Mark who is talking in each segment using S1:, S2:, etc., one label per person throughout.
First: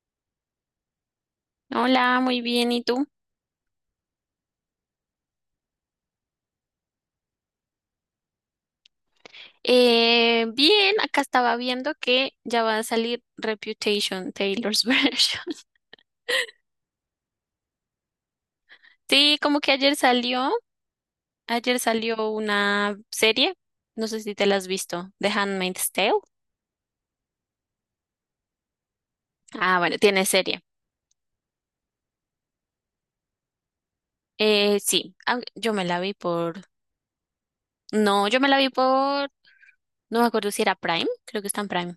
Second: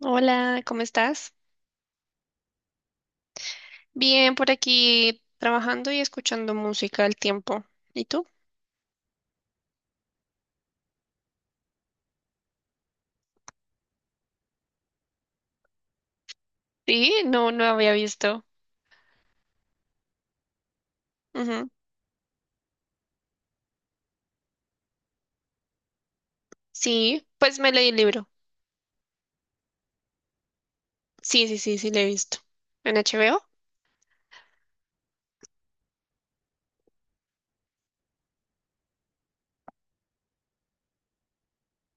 S1: Hola, ¿cómo estás?
S2: Hola, muy bien. ¿Y tú?
S1: Bien, por aquí trabajando y escuchando música al tiempo. ¿Y tú?
S2: Bien, acá estaba viendo que ya va a salir Reputation, Taylor's Version.
S1: Sí, no, no había visto.
S2: Sí, como que
S1: Ujú.
S2: ayer salió una serie, no sé si te la has visto, The Handmaid's Tale.
S1: Sí, pues me leí el libro.
S2: Ah, bueno, tiene serie.
S1: Sí, sí, sí, sí, le he visto. ¿En HBO?
S2: Sí, yo me la vi por, no, yo me la vi por, no me acuerdo si era Prime, creo que está en Prime.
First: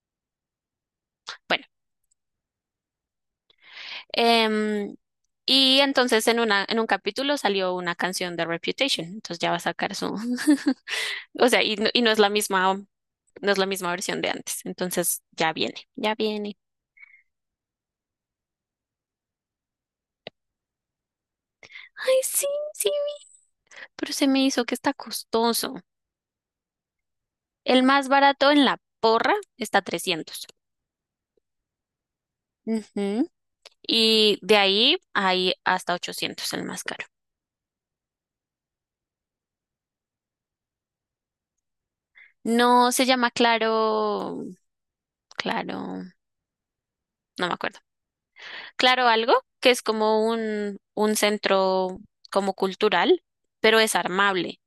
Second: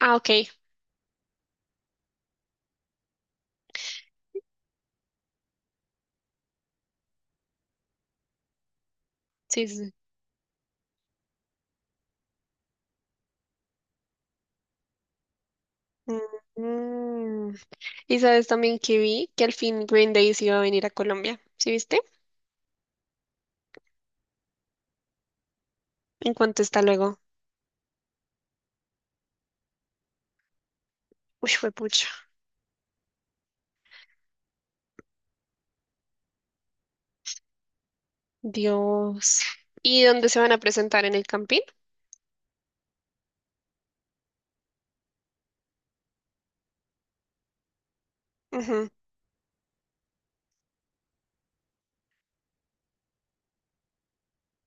S1: Ah, ok.
S2: Bueno, em, y entonces en una, en un capítulo salió una canción de Reputation, entonces ya va a
S1: Sí, sí.
S2: sacar su O sea, y no es la misma, no es la misma versión de antes. Entonces, ya viene,
S1: Sí.
S2: ya viene.
S1: Mm. Y sabes también que vi que al fin Green Day se iba a venir a Colombia. ¿Sí viste?
S2: Ay, sí, sí, pero se me hizo que está costoso.
S1: ¿En cuánto está luego?
S2: El más barato en la porra está trescientos.
S1: Uy, fue pucha.
S2: Ujú. Y de ahí hay hasta ochocientos, el más caro.
S1: Dios. ¿Y dónde se van a presentar? ¿En el Campín?
S2: No se llama Claro, Claro, no me acuerdo.
S1: Ujú.
S2: Claro algo, que es como un centro como cultural, pero es armable.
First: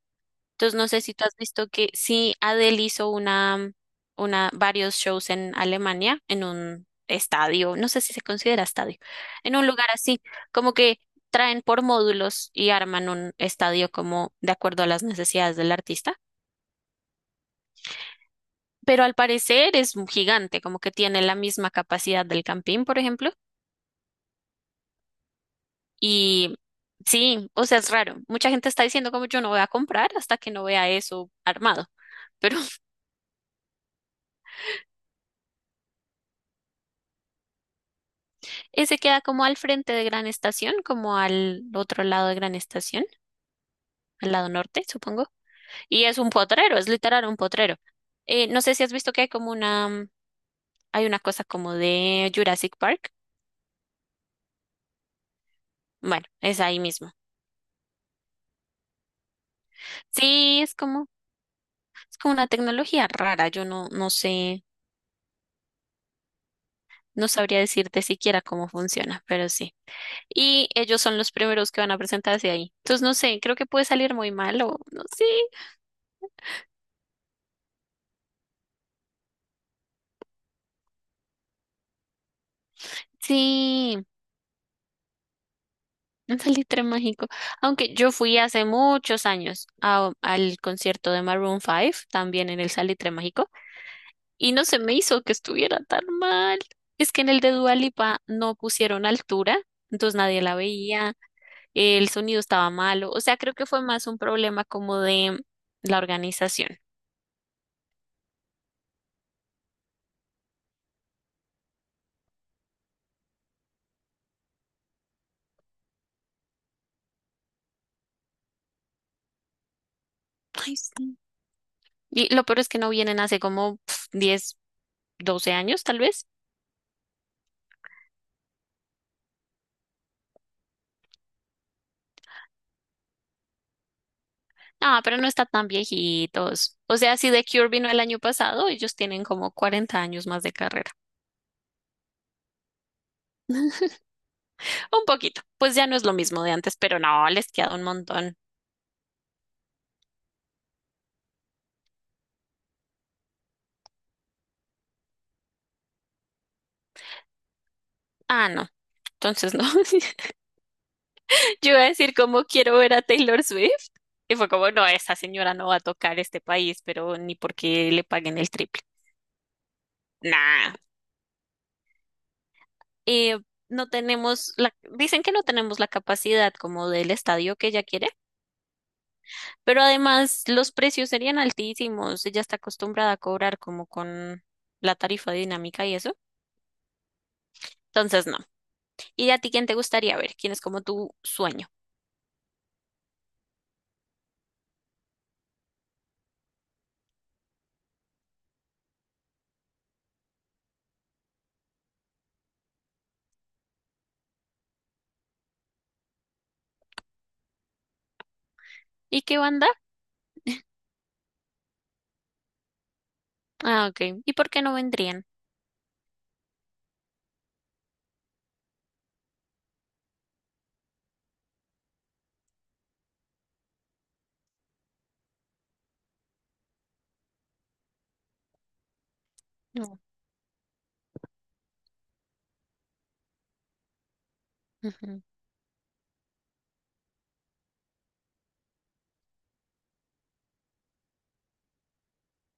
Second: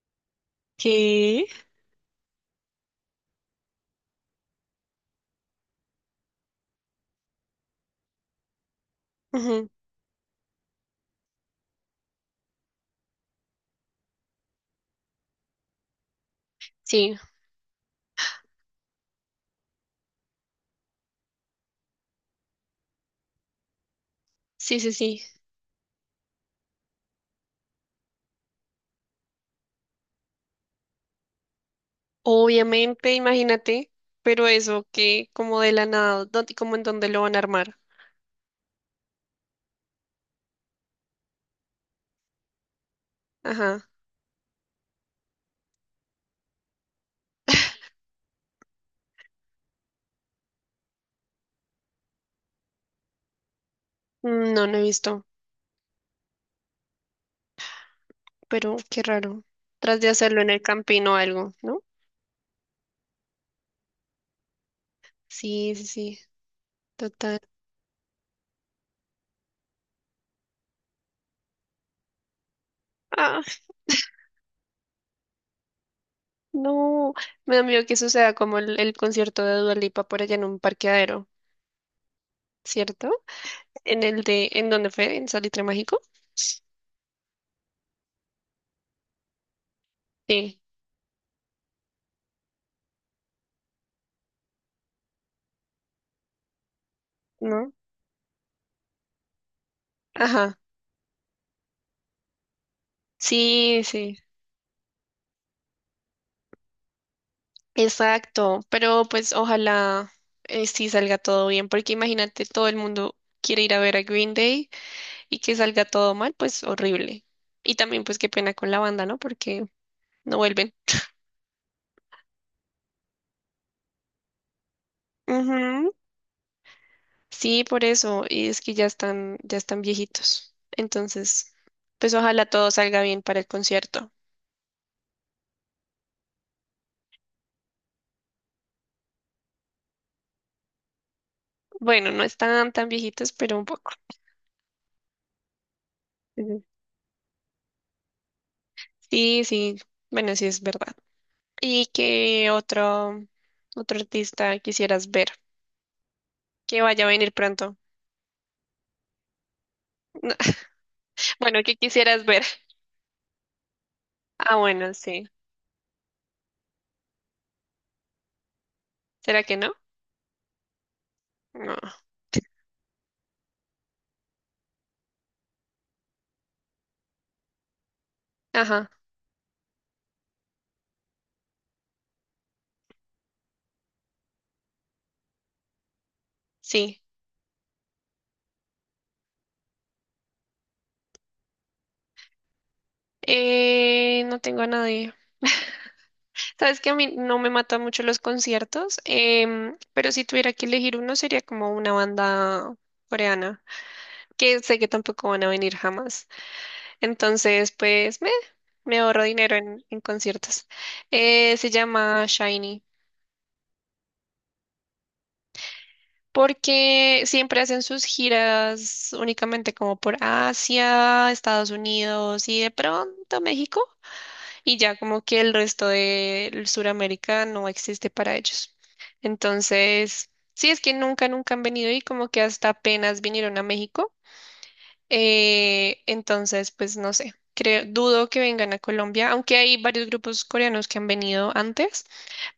S2: Entonces, no sé si tú has
S1: ¿Qué?
S2: visto que sí, Adele hizo una, varios shows en Alemania, en un estadio, no sé si se considera estadio, en un
S1: Ujú.
S2: lugar así, como que traen por módulos y arman un estadio como de acuerdo a las necesidades del artista.
S1: Sí,
S2: Pero al parecer es un gigante, como que tiene la misma capacidad del Campín, por ejemplo.
S1: sí, sí, sí.
S2: Y sí, o sea, es raro. Mucha gente está diciendo como yo no voy a comprar hasta que no vea eso armado. Pero
S1: Obviamente, imagínate, pero eso que como de la nada, ¿dónde, como en dónde lo van a armar?
S2: ese queda como al frente de Gran Estación, como al otro lado de Gran Estación,
S1: Ajá.
S2: al lado norte, supongo. Y es un potrero, es literal un potrero. No sé si has visto que hay como una, hay una cosa como de Jurassic Park.
S1: Mm, no, no he visto,
S2: Bueno, es ahí mismo.
S1: pero qué raro. Tras de hacerlo en el
S2: Sí,
S1: campino o algo, ¿no?
S2: es como una tecnología rara. Yo no, no sé,
S1: Sí, sí, sí,
S2: no
S1: total.
S2: sabría decirte siquiera cómo funciona, pero sí. Y ellos son los primeros que van a presentarse ahí. Entonces, no sé,
S1: Ah,
S2: creo que puede salir muy mal o no sé.
S1: no, me da miedo que suceda como el concierto de Dua Lipa por allá en un parqueadero, ¿cierto?
S2: Sí.
S1: En el de, ¿en dónde fue? ¿En Salitre Mágico?
S2: Un salitre mágico. Aunque yo fui hace muchos años al
S1: Sí,
S2: concierto de Maroon 5, también en el salitre mágico, y no se me hizo que estuviera tan mal. Es que en el de
S1: ¿no?
S2: Dua Lipa no pusieron altura, entonces nadie la
S1: Ajá.
S2: veía, el sonido estaba malo, o sea, creo que fue
S1: Sí,
S2: más
S1: sí.
S2: un problema como de la organización.
S1: Exacto, pero pues ojalá sí salga todo bien, porque imagínate, todo el mundo quiere ir a ver a Green Day y que salga todo mal, pues horrible. Y también pues qué pena con la banda, ¿no? Porque no vuelven.
S2: Ay, sí. Y lo peor es que no vienen hace como 10, 12 años,
S1: Ujú.
S2: tal vez.
S1: Sí, por eso, y es que ya están viejitos. Entonces, pues ojalá todo salga bien para el concierto.
S2: Ah, pero no está tan viejitos. O sea, si The Cure vino el año pasado, ellos tienen como 40 años más de carrera.
S1: Bueno, no están tan viejitos, pero un poco.
S2: Un poquito. Pues ya no es lo mismo de
S1: Ujú.
S2: antes, pero no, les queda un montón.
S1: Sí, sí, bueno, sí es verdad. ¿Y qué otro, otro artista quisieras ver? Que vaya a venir pronto.
S2: Ah, no. Entonces no.
S1: No. Bueno,
S2: Yo
S1: ¿qué
S2: iba a decir
S1: quisieras
S2: como
S1: ver?
S2: quiero ver a Taylor Swift. Y fue
S1: Ah,
S2: como, no,
S1: bueno,
S2: esa
S1: sí.
S2: señora no va a tocar este país, pero ni porque le paguen el triple.
S1: ¿Será que no?
S2: Nah.
S1: No.
S2: Eh, no tenemos la, dicen que no tenemos la capacidad como del estadio que ella quiere.
S1: Ajá,
S2: Pero además los precios serían altísimos. Ella está acostumbrada a cobrar como con la tarifa dinámica y eso.
S1: sí.
S2: Entonces, no. ¿Y a ti quién te gustaría ver? ¿Quién es como tu sueño?
S1: No tengo a nadie. Sabes que a mí no me matan mucho los conciertos. Em, pero si tuviera que elegir uno sería como una banda coreana, que sé que tampoco van a venir jamás. Entonces, pues me
S2: ¿Y
S1: ahorro
S2: qué
S1: dinero
S2: banda?
S1: en conciertos. Se llama Shiny.
S2: Ah, ok. ¿Y por qué no vendrían?
S1: Porque siempre hacen sus giras únicamente como por Asia, Estados Unidos y de pronto México, y ya como que el resto de Sudamérica no existe para ellos.
S2: No.
S1: Entonces, sí, es que nunca, nunca han venido y como que hasta apenas vinieron a México.
S2: Ujú.
S1: Entonces, pues no sé, creo, dudo que vengan a Colombia, aunque hay varios grupos coreanos que han venido antes,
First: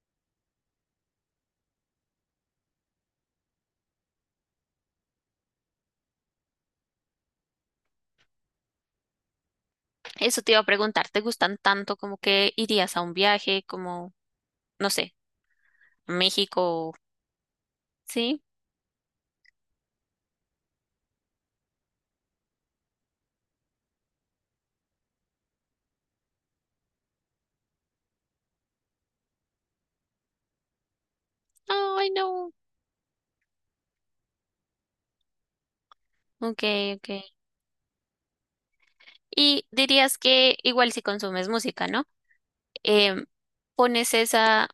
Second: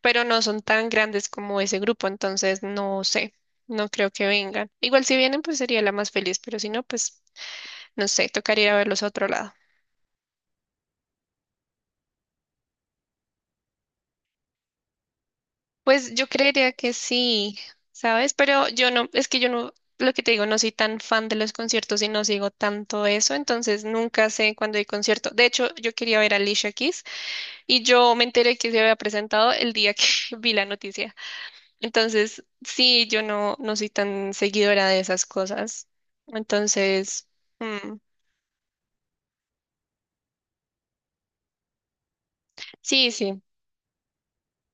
S1: pero no son tan grandes como ese grupo, entonces no sé, no creo que vengan. Igual si vienen, pues sería la más feliz, pero si no, pues no sé, tocaría ir a verlos a otro lado.
S2: Eso te iba a preguntar. ¿Te gustan tanto como que irías a un viaje como, no sé, a
S1: Pues yo creería que
S2: México?
S1: sí, ¿sabes?
S2: Sí.
S1: Pero yo no, es que yo no, lo que te digo, no soy tan fan de los conciertos y no sigo tanto eso, entonces nunca sé cuándo hay concierto. De hecho, yo quería ver a Alicia Keys y yo me enteré que se había presentado el día que vi la noticia.
S2: Ay,
S1: Entonces,
S2: no.
S1: sí, yo no, no soy tan seguidora de esas cosas.
S2: Ok, ok.
S1: Entonces, mm,
S2: Y dirías que igual si consumes música, ¿no?
S1: sí,
S2: em,
S1: sí,
S2: pones esa,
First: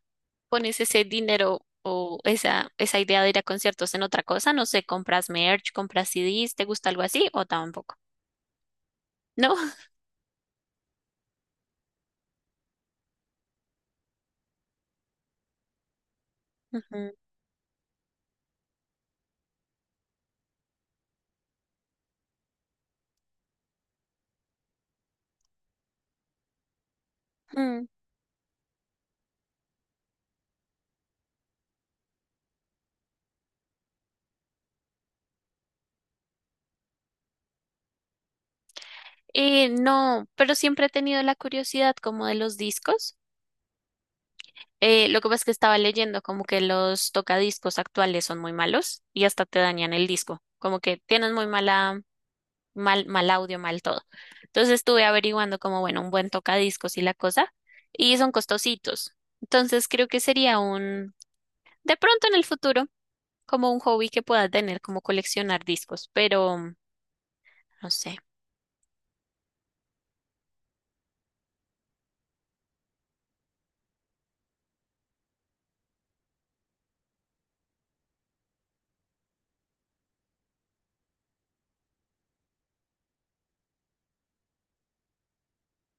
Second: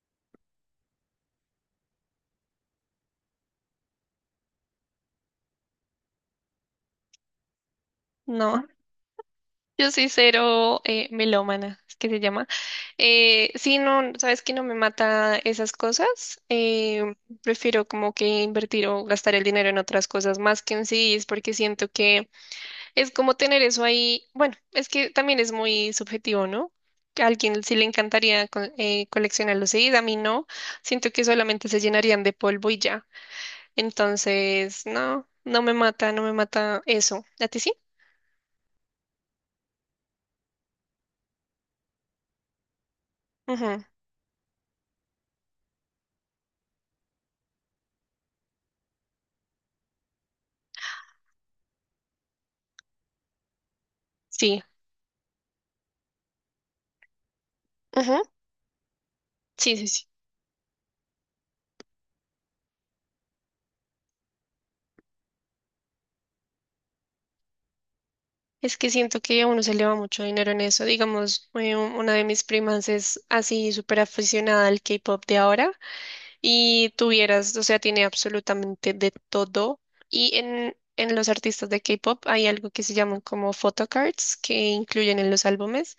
S2: pones ese dinero o esa idea de ir a conciertos en otra cosa, no sé, compras merch, compras CDs, ¿te gusta algo así o tampoco?
S1: no.
S2: ¿No?
S1: Yo soy cero melómana, es que se llama. Sí, no, sabes que no me mata esas cosas.
S2: Ujú.
S1: Prefiero como que invertir o gastar el dinero en otras cosas más que en CDs, porque siento que es como tener eso ahí, bueno, es que también es muy subjetivo, ¿no? Que a alguien sí le
S2: Mm.
S1: encantaría coleccionar los CDs, a mí no. Siento que solamente se llenarían de polvo y ya. Entonces, no, no me mata, no me mata eso. ¿A ti sí?
S2: No, pero siempre he tenido la curiosidad como de los discos.
S1: Ujú.
S2: Lo que pasa es que estaba leyendo como que los tocadiscos actuales son muy malos y hasta te dañan el disco, como que tienen muy mala mal, mal audio, mal todo.
S1: Sí,
S2: Entonces estuve averiguando como, bueno, un buen tocadiscos y la cosa, y
S1: ujú.
S2: son costositos.
S1: Sí, sí,
S2: Entonces
S1: sí.
S2: creo que sería un, de pronto en el futuro, como un hobby que pueda tener, como coleccionar discos, pero no sé.
S1: Es que siento que a uno se le va mucho dinero en eso. Digamos, una de mis primas es así súper aficionada al K-pop de ahora. Y tuvieras, o sea, tiene absolutamente de todo. Y en los artistas de K-pop hay algo que se llaman como photocards que incluyen en los álbumes,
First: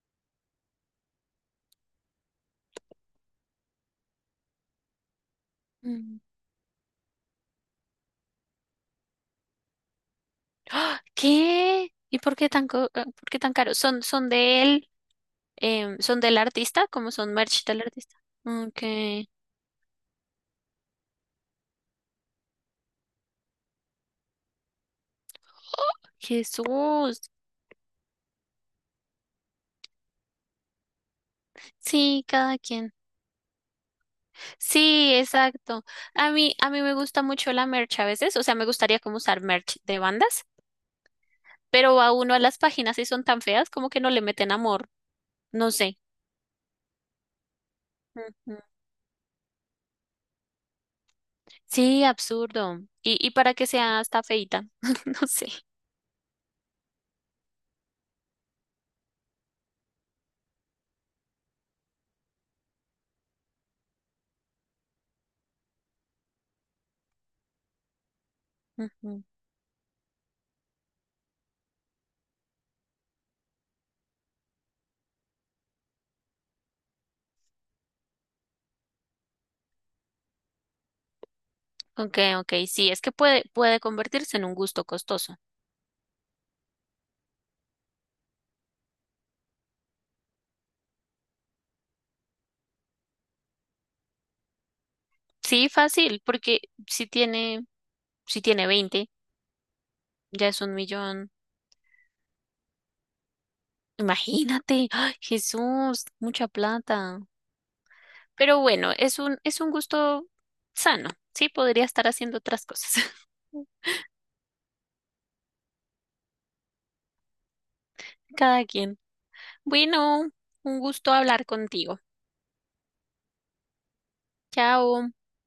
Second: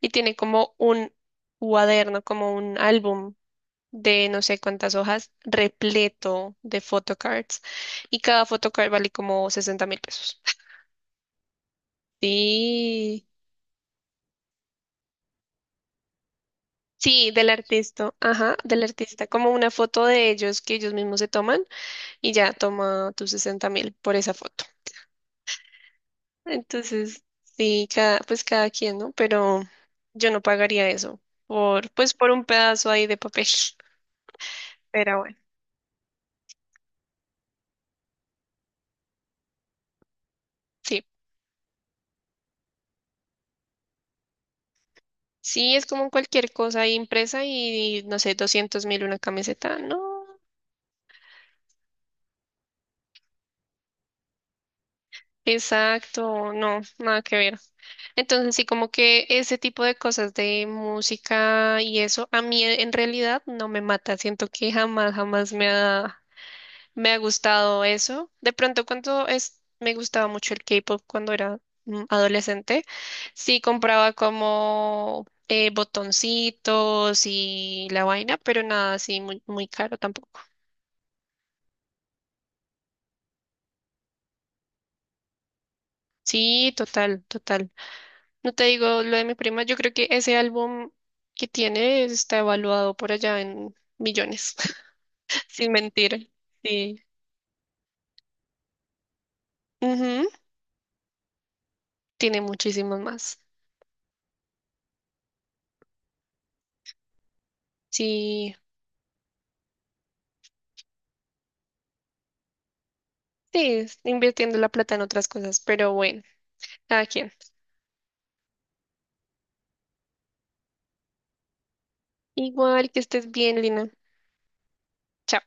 S1: y tiene como un cuaderno, como un álbum de no sé cuántas hojas
S2: Mm.
S1: repleto de photocards, y cada photocard vale como 60.000 pesos.
S2: ¡Ah! ¿Qué? ¿Y por qué tan,
S1: Sí.
S2: por qué tan caro? ¿Son, son de él? ¿Son del artista? ¿Cómo
S1: Sí,
S2: son
S1: del
S2: merch del
S1: artista,
S2: artista?
S1: ajá, del
S2: Ok.
S1: artista, como una foto de ellos que ellos mismos se toman y ya toma tus 60.000 por esa foto.
S2: Jesús.
S1: Entonces, sí, cada, pues cada quien, ¿no? Pero yo no pagaría eso por, pues
S2: Sí,
S1: por un
S2: cada
S1: pedazo
S2: quien.
S1: ahí de papel.
S2: Sí,
S1: Pero bueno,
S2: exacto. A mí me gusta mucho la merch a veces, o sea, me gustaría como usar merch de bandas,
S1: sí.
S2: pero a uno a las páginas y son tan feas como que no le meten amor, no
S1: Sí, es
S2: sé.
S1: como cualquier cosa ahí impresa y, no sé,
S2: Ujú.
S1: 200.000 una camiseta. No,
S2: Sí, absurdo. Y para que sea hasta feita, no sé.
S1: exacto, no, nada que ver. Entonces, sí, como que ese tipo de cosas de música y eso, a mí en realidad no me mata. Siento que jamás, jamás me ha me ha gustado eso. De pronto,
S2: Ujú.
S1: cuando es, me gustaba mucho el K-pop cuando era adolescente, sí compraba como botoncitos y la vaina, pero nada así muy, muy caro tampoco.
S2: Ok, ok, sí, es que puede, puede convertirse en un gusto costoso.
S1: Sí, total, total. No te digo, lo de mi prima, yo creo que ese álbum que tiene está evaluado por allá en millones,
S2: Sí,
S1: sin
S2: fácil,
S1: mentir.
S2: porque
S1: Sí.
S2: si tiene, si tiene veinte,
S1: Ujú.
S2: ya es un millón.
S1: Tiene muchísimos más.
S2: Imagínate, ¡ay, Jesús, mucha plata!
S1: Sí,
S2: Pero bueno, es un gusto sano, ¿sí? Podría estar haciendo otras cosas.
S1: sí, es invirtiendo la plata en otras cosas, pero bueno. Cada quien.
S2: Cada quien. Bueno, un gusto hablar contigo.
S1: Igual que estés bien, Lina.
S2: Chao.
S1: Chao.